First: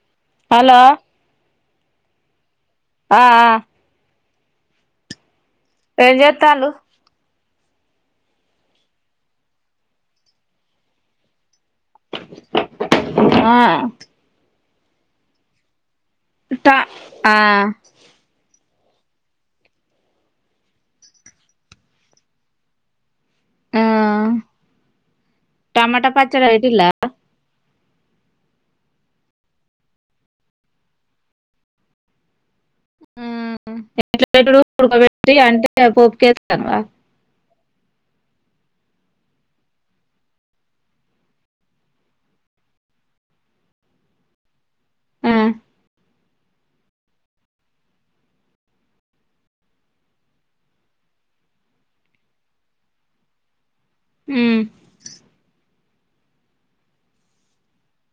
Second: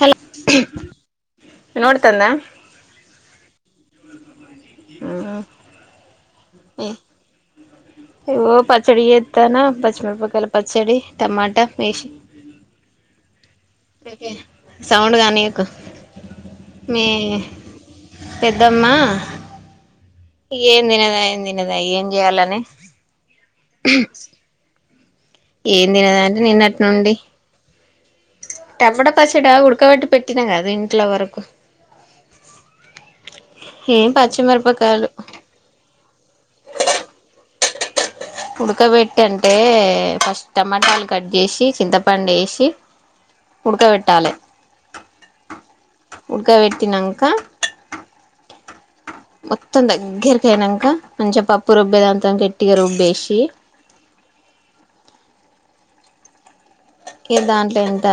Hello hello ఇనవడుతందా ఆ ఆ ఆ ఎంజేతాళ్లు ఇగో పచ్చడి చెత్తాన్న పచ్చమిరపకాయాల పచ్చడి టమాట ఎసి ఆ సౌండ్ గానియ్యకు ట ఆ దమ్మా ఇగేమ్ తినదాయా ఏం తినదాయా ఏం జేయాలని ఆ [unintelligible] టమాటా పచ్చడా పెట్టిలా టమాట పచ్చడా ఉడకబెట్టి పెట్టినా కాదు ఇంట్లో వరకు ఏం ఎట్ల బెట్టుడు పచ్చిమిరపకాయలు ఉడుకబెట్టి అంటే పోపుకేతన్నవా ఉడకబెట్టి అంటే ఫస్ట్ టమాటాలు కట్ జేసి చింతపండు ఏసి ఉడుకబెట్టాలె ఆ ఉడకబెట్టినంక మొత్తం దగ్గరికయినంకా మంచిగా పప్పు రుబ్బేదాంతొ గట్టిగా రుబ్బేసి ఉమ్ ఇగ దాంట్ల ఇంత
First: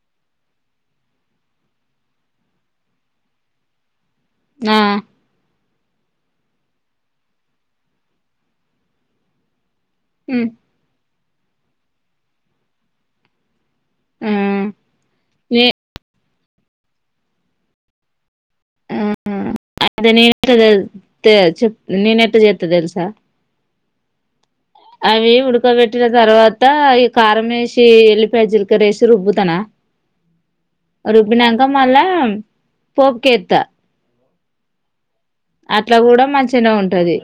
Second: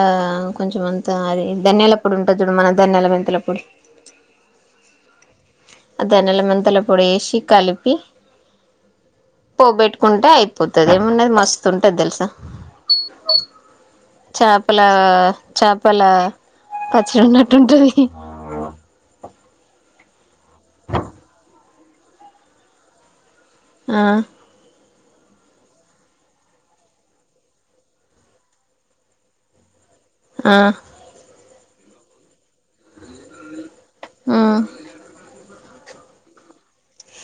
కొంచమంతా అది ధన్యాలపొడి ఉంటది చూడు మన ధన్యాల మెంతులపొడి ఆ ఆ దానాల మెంతుల పొడి ఎషీ కలిపి పోబెట్టుకుంటే ఉమ్ అయిపోతది ఏమున్నది మస్తుంటది తెలుసా ఆ చాపల నే చాపల పచ్చడి ఉన్నట్టు ఉంటది ఉమ్ అదే నేనె తెల్ తే చెప్ నేన ఎట్ట చేత్త తెలుసా ఆ అవి ఉడకబెట్టిన తర్వాత ఈ కారం వేసి వెల్లిపాయజిలికరేసి రుబ్బుతాన ఆ రుబ్బినంక మళ్ళా పోపుకేత్త ఆ అట్ల కూడా మంచిగనే ఉంటది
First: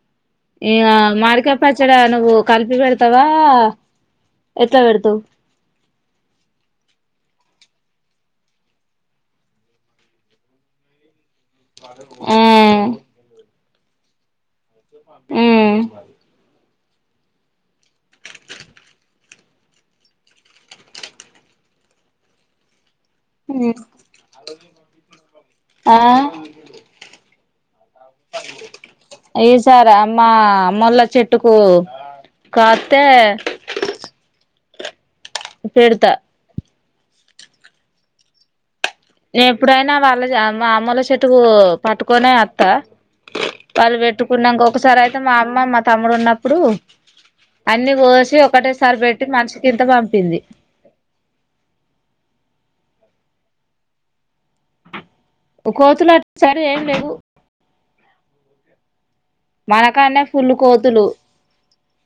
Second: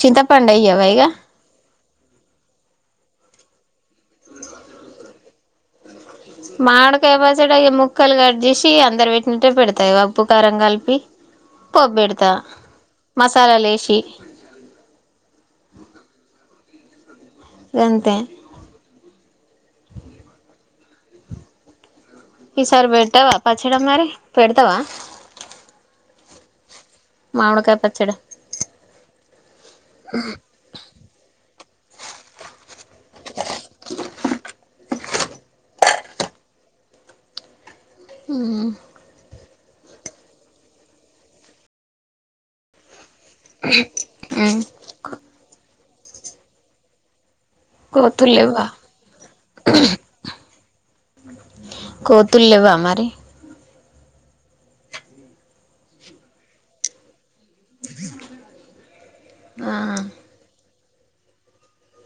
చింతపండెయ్యవా ఇగ పచ్చడ నువ్వు కలిపి పెడతావా ఎట్లా పెడతావ్ మాడకాయపచ్చడా ఇగ ముక్కలు కట్ చేేసి అందరు పెట్టినట్టే పెడతా ఉప్పు కారం కలిపి పోబ్ పెడుతా ఆ మసాలాలు ఎసి ఉమ్ గంతే ఈసారి పెట్టావా పచ్చడ ఉమ్ మరి పెడుతావా ఆ మామీడికాయ్ పచ్చడ ఈ సారామ్మ అమ్మోల్ల చెట్టుకు కాత్తే పెడుత హ్మ్ నే ఎప్పుడైనా వాళ్ళ ఆ మా అమ్మెల్ల చెట్టుకూ పట్టుకొనే అత్తా వాళ్ళు వెట్టుకున్నంక ఒకసారైతే మా అమ్మ మా తమ్ముడు ఉన్నప్పుడు అన్ని కోసి కోతుల్లేవ్వ ఒకటేసారి పెట్టి మనషికింత పంపింది కోతుల్లెవ్వా మరి కోతులు అట్సైడ్ ఏం లెవ్వు ఆ మనకాన్నే ఫుల్లు కోతులు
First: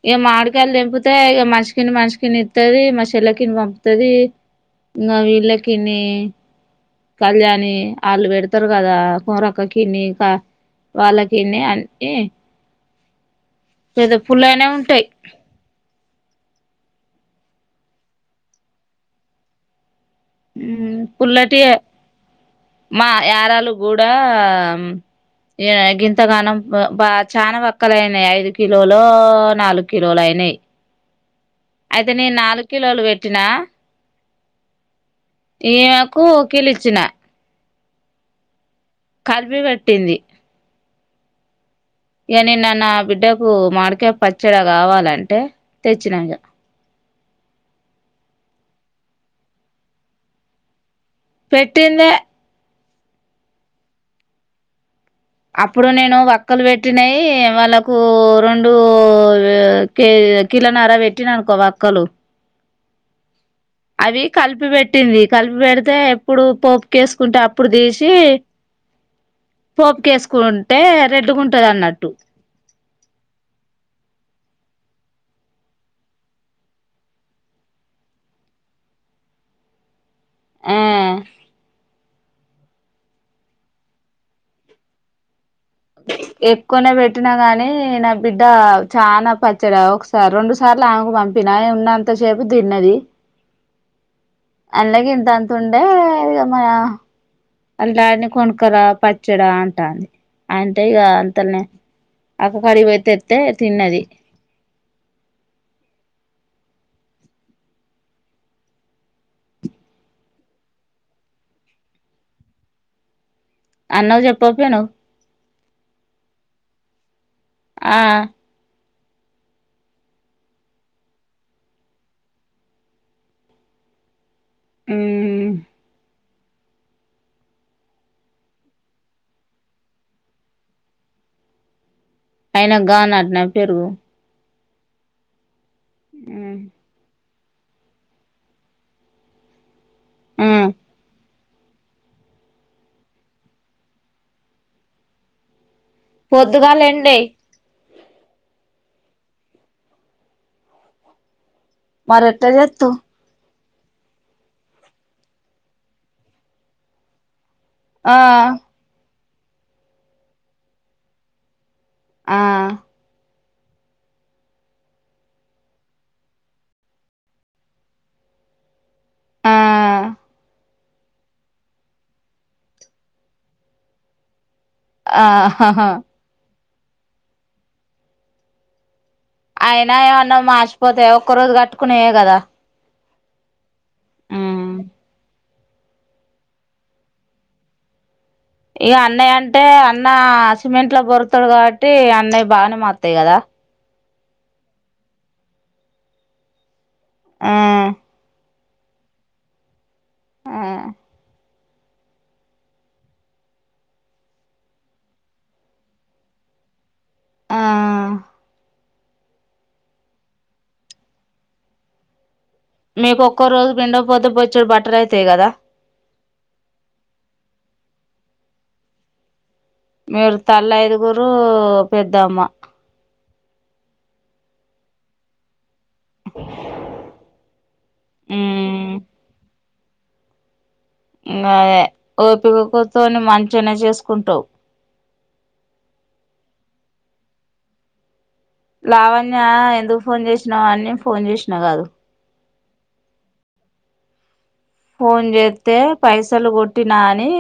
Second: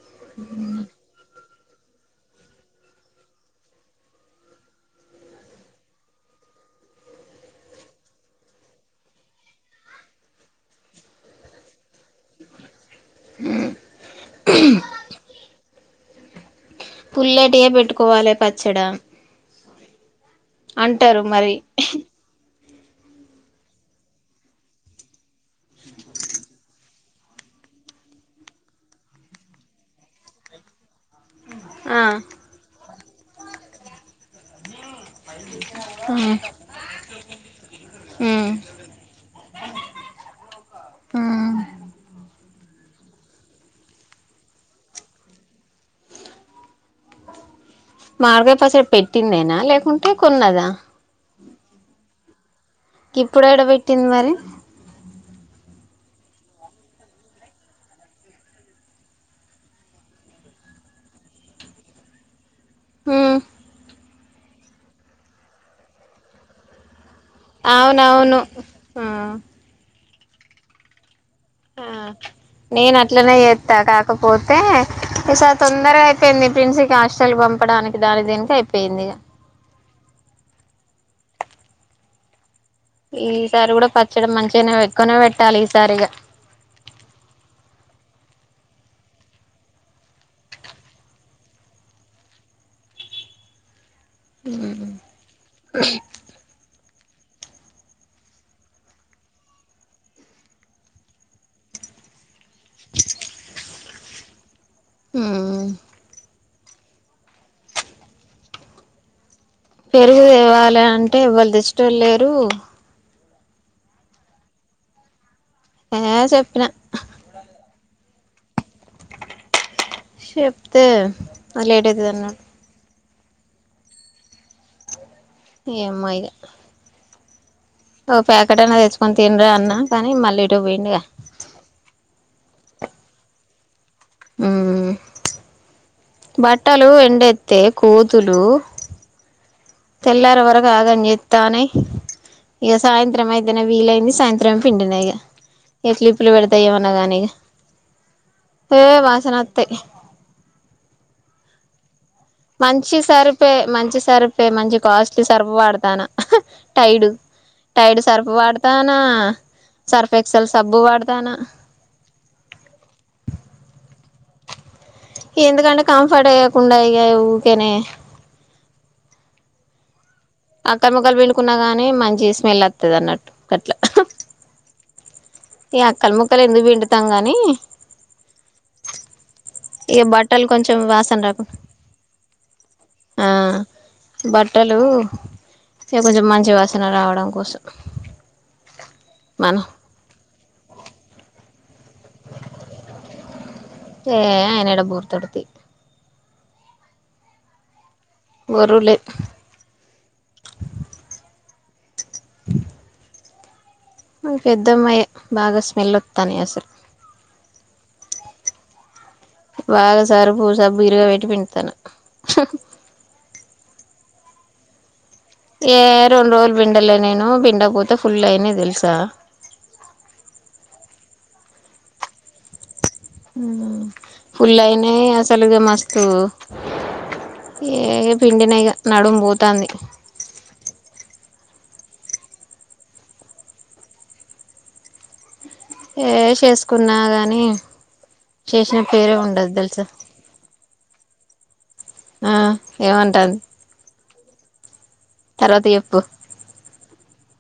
ఇగ మాడికాయలు దెంపితే ఇగ మనిష్ మనషకిన్ని ఇత్తది మా చెల్లెకిన్ని పంపుతది ఇంగ వీల్లకిన్నీ కళ్యాణి ఆళ్ళు పెడుతరు గదా కొమ్రక్కకిన్ని కా వాళ్ళకిన్ని అన్నీ పెద పుల్లగనే ఉంటాయి పుల్లటియే బెట్టుకోవాలే పచ్చడ ఉమ్ అంటారు మరి పుల్లటియే మా యారాలు గుడా ఏ గింతగానం బా చాన వక్కలయినెయ్ ఐదు కిలోలో నాలుగు కిలోలయ నెయ్ ఆ ఐతే నేన్ నాలుగ్ కిలోలు పెట్టినా ఈమేకు కిలిచ్చినా ఉమ్ కల్పిపెట్టింది ఆ ఇగ నిన్న నాబిడ్డకు మాడికాయ్ పచ్చడ కావాలంటే తెచ్చినా ఇగ మాడికాయ్ పచ్చడ పెట్టిందేనా లేకుంటే కొన్నదా పెట్టిందే గిప్పుడేడ పెట్టింది మరి అప్పుడు నేను వక్కలు వెట్టినయి వాళ్ళకూ రొండూ వ్య్ కే కిలనర వెట్టిన అనుకో వక్కలు ఉమ్ అవి కల్పి పెట్టింది కలిపి పెడితే ఎప్పుడు పోప్ కెసుకుంటే అప్పుడు దీసి అవునవును ఆ పోప్ కేేస్కుంటే ఆ నేనట్లనే చెత్తా కాకపోతే ఇసారి తొందరగ్ అయిపోయింది ప్రిన్సికి హాస్టల్ వంపడానికి దానికి దీనికి కయిపోయింది ఇగ ఆ ఈసారి గుడా పచ్చడ మంచిగానే ఎక్కువనే పెట్ ఎక్కువనే పెట్టినా గానీ నా బిడ్డ చానా పచ్చడా ఒకసార్ రొండు సార్ల ఆమకు పంపిన ఉన్నంతసేపు తిన్నది అల్ల గింతంత ఉండే ఇ గ మ అల్ల డాడిని కొన్కరా పచ్చడ అంటాంది అంటే ఇగ అంతల్నే అక్క కడిగివోయ్ తెత్తే తిన్నది ఉహ్మ్ పెరుగు తేవాలే అంటే ఎవ్వలు దెచ్చెటోళ్ళు లేరు అన్నకు జెప్పకపోయినవ్ ఏ చెప్పిన ఆ చెప్తే నాక్ లేట్ అయితది అన్నాడు ఉమ్ ఏమ్మో ఇగ ఓ ప్యాకెటన్నా తెచ్చుకొని తిన్రా అన్నా కానీ మళ్ళీ ఏటో పోయిండుగా ఐనా గానట్నా పెరుగు బట్టలు ఎండేత్తే కోతులు తెల్లారే ఆ వరగు ఆగం జే తానయ్ ఇగ సాయంత్రం అయితేనే వీలైంది సాయంత్రం పిండిన ఇగ ఏ క్లిప్పులు పెడుతా పొద్దుగాల ఏమన్నా ఎండే గానీ ఇగ ఏ వాసనాత్తయ్ మరెట్లా జేత్తవ్ పే మంచి సర్ఫే మంచి కాస్ట్లీ సర్ఫ్ వాడతాన టైడు టైడు ఆ సర్ఫ్ వాడతానా సర్ఫెక్సెల్ సబ్బు వాడతానా ఆ ఎందుకంటే కంఫర్ట్ ఏయకుండా ఇగ ఊకెనే ఆ అక్కల్ ముక్కలు పిండుకున్నా గాని మంచి స్మెల్ ఒత్తది అన్నట్టు గట్ల ఆ ఈ అక్కల్ ముక్కలు ఎందుకు పిండుతాం గానీ అయినా ఏమన్నా మాసిపోతాయ ఒక్క రోజు రాకుండా కట్టుగున్నయే గదా ఆ బట్టలు ఇగ కొంచెం మంచిగా వాసన రావడం కోసం ఇగా అన్నయ్య అంటే మనం అన్నా సిమెంట్ లో బొర్రుతాడు గావట్టి అన్నయ్య బానే మాత్తయ్ గదా ఏ అయనేడ బొర్రుతాడు తీ హ్మ్ ఒరులే ఆ పెద్దమ్మాయే బాగా స్మెల్ వొత్తనయ్ అసలు ఆ బాగా సర్పు సబ్బు ఇరగబెట్టి పిండతన్నా మేపు ఒక్క రోజు పిండగపోతే బొచ్చెడు బట్టలు ఐత తే రెండు రోజులు పిండలే నేను పిండకపోతే ఫుల్ అయినాయి దెలుసా. మీరు తళ్ళైదుగురూ పెద్దమ్మ. ఫుల్ అయినయ్ అసలు ఇగ మస్ ఏ పిండిన ఇగ ఉమ్ నడుం పోతాంది. ఇంగాదే ఓపికతోని మంచినే చేసుకుంటావ్. ఏ చేసుకున్నా గాని చేసిన పేరే లావణ్య ఉండదు తెలుసా ఎందుకు ఫోన్ జేసినావని ఫోన్ చేసినా గదు ఆ ఏమంటాన్ ఫోన్ జేత్తే పైసలు గొట్టినా అని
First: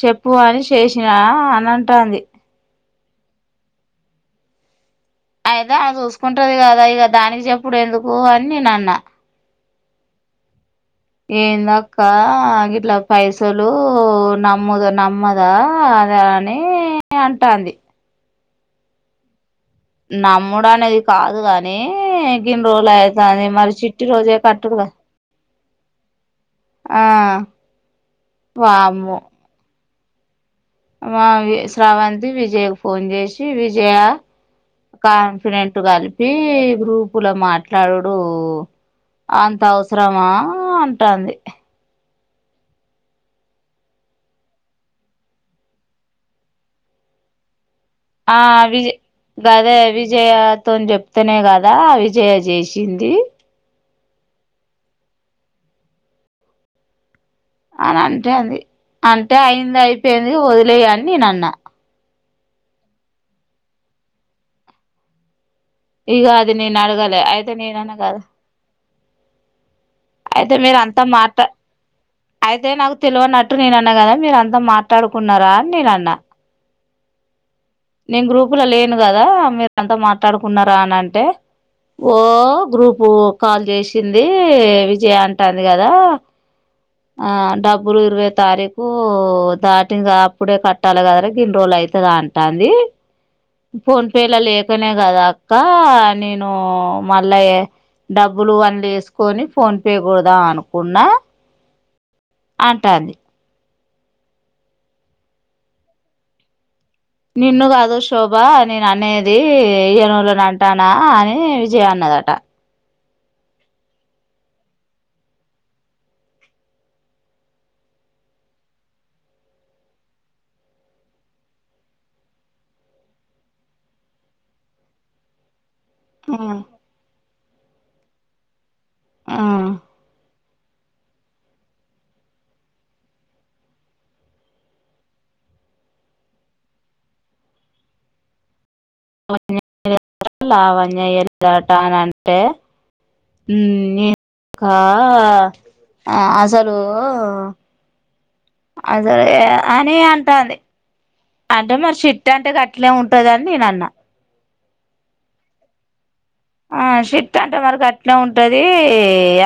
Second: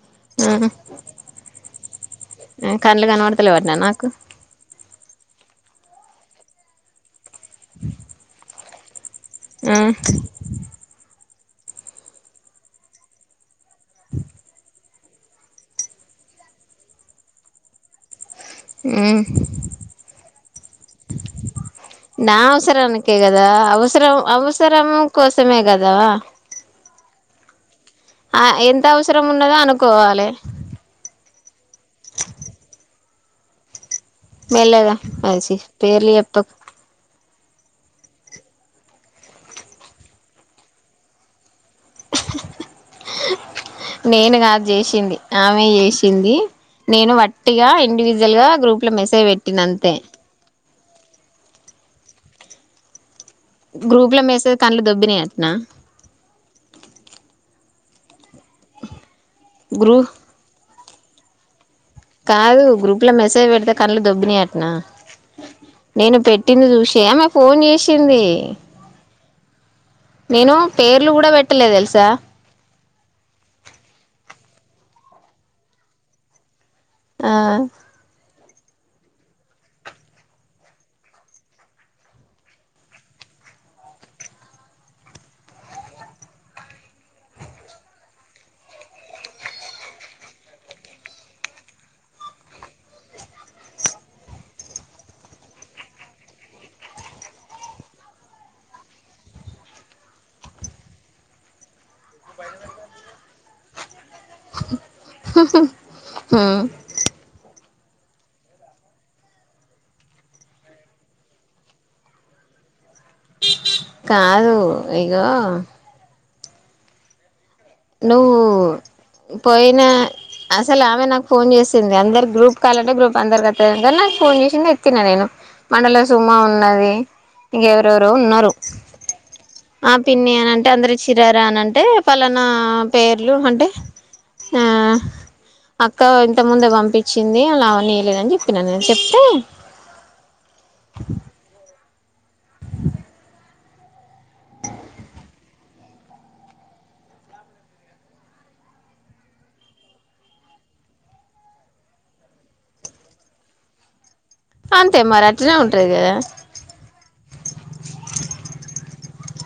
చెప్పు అని చేసినా అని అంటాంది. కండ్లు కనవడలేవటన నాకు అయితే అది చూసుకుంటది కదా ఇగ దానికి చొప్పుడు ఎందుకు అని నేను అన్నా ఆ ఏందక్కా గిట్ల పైసలు నమ్ముదు నమ్ అమ్మదా అదా అనీ అంటాంది. హ్మ్ నమ్ముడానేది కాదు గాని నా గిన్ని రోజులు అయ్యే కదా మరి చిట్టి రోజే కట్టుడు. ఓమ్ కోసమే గదా. ఆహ్. ఆ ఎంత అవసరం ఉన్నదో అనుకోవాలే వా వి శ్రవంతి విజయకు ఫోన్ చేసి విజయా మెల్లగా అది ఛీ కాన్ఫిడెంట్ పేర్లు గలిపీ చెప్పకు గ్రూప్ అప్పుల మాట్లాడుడు అంత అవసరమా అంటాది. నేను కాదు చేసింది ఆమె చేసింది నేను వట్టిగా. ఇండివిజువల్ ఆ గా గ్రూప్ ల మెసేజ్ పెట్టిన అంతే. తోన్ చెప్తానే కదా ఆ విజయ చేసింది. గ్రూప్ ల మెసేజ్ కళ్లు దొబ్బినయంటాన. అని అంటుంది అంతే అయింది గ్రూ అయిపోయింది ఓదిలై అని నేను అన్నా. కాదు గ్రూప్ ల మెసేజ్ పెడితే కళ్లు దోభినై అట్నా. నేను ఇక అది పెట్టింది నేను చూసే అడగలే ఆమె అయితే ఫోన్ నేనన్నా కదా చేసింది. అయితే నేను అంతా పేర్లు కూడా మాట పెట్టలేదు తెలుసా అయితే నాకు తెలివన్నట్టు నేను అన్నా కదా మీరు అంత మాట్. మాట్లాడుకున్నార అని నేను అన్న. ఆహ్. నేను గ్రూప్ల లేను కదా మీరు అంతా మాట్లాడుకున్నారా అని అంటే. ఓ గ్రూప్ కాల్ చేసింది విజయ అంటంది కదా. ఆహ్ డబ్బులు ఇరవై తారీకు దాటింది కదా అప్పుడే కట్టాలే కదరా గిన్ని రోజులా. అయితదా అంటాంది. ఫోన్ పేల లేకనే కదా అక్క నేనూ మళ్ళా చే. డబ్బులు అన్లేసుకొని ఫోన్పే కోడుదాం అనుకున్నా. అంటంది. హ్ హ్ ఉమ్. నిన్ను కాదు శోభా నేను అనేది ఇయ్యానోలను అంటానా అని విజయ అన్నదాట. కాదు ఇగో. నువ్వు. పోయిన అసల్ ఆమె నాకు ఫోన్ చేసింది అందరు గ్రూప్ కాలంటే గ్రూప్ అందరు [unintelligible] ఫోన్ చేసింది ఎత్తిన నేను. మనలో సుమా ఉన్నది ఇంకెఎవరెవరో ఉన్నారు ఆ ఆహ్ పిన్ని అన్. అంటే అందరూ ఇచీన్రారా అన్ అంటే పళ్ళన్న పేర్లు అంటే. ఆహ్ అక్క ఇంతకుముందే పంపించింది ఆ లావణ్య ఇవలేదని చెప్పినానేనే. [inaudible] లావణ్య ఇయాలేదాటా అంటే. ఉమ్ నేను కా. ఆహ్ అసలూ. అసలు ఏం అని అంటంది. అంటే మరి చిట్టి అంటే గట్లే ఉంటదని నేను అన్నా. అంతే మరి అట్లనే ఉంటది కదా. ఆహ్ చిట్ అంటే మరి ఘాట్నే ఉంటది.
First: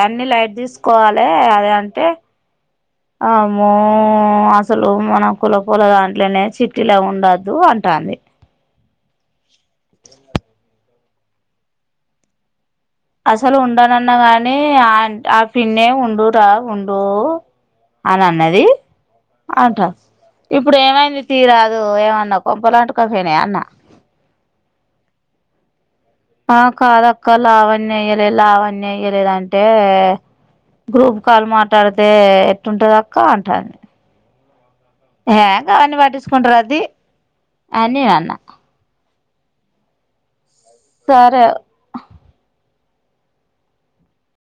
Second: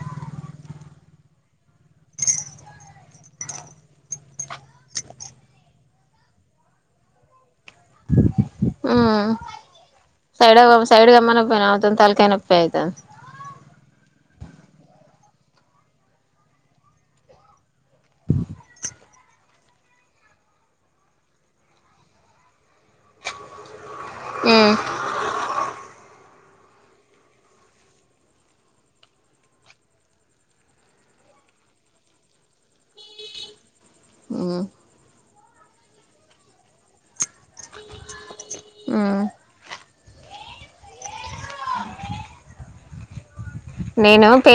అన్నిలైట్ తిసుకోవాలే అదే అంటే. అమ్మో అసలు మన కులపోల దాట్లనే చిట్టిలావి ఉండద్. ఉమ్ [unintelligible] సైడుగా మన పనవుతుంది తలకాయనొప్పి అయితాంది. అసలు ఉండానన్న గానీ ఆహ్ ఆ పిన్నే ఉండు రా ఉండూ. అని అన్నది. అంటా ఇప్పుడు ఏమైంది తీయరాదూ ఏమన్నా కొంపల్ అంటూకపోయినయ్య అన్న. ఉమ్. ఆహ్ కాదాక్క లావణ్య ఎయ్యలే లావణ్య ఎయ్యలేదంటే. గ్రూప్ కాల్ మాట్లాడ్తే ఎట్లుంటది అక్క అంటాం మ్ యే గవన్ని పట్టికుంటార తీ అన్ నేనన్న. ఆహ్. సరే ఆహ్. నేనా పే.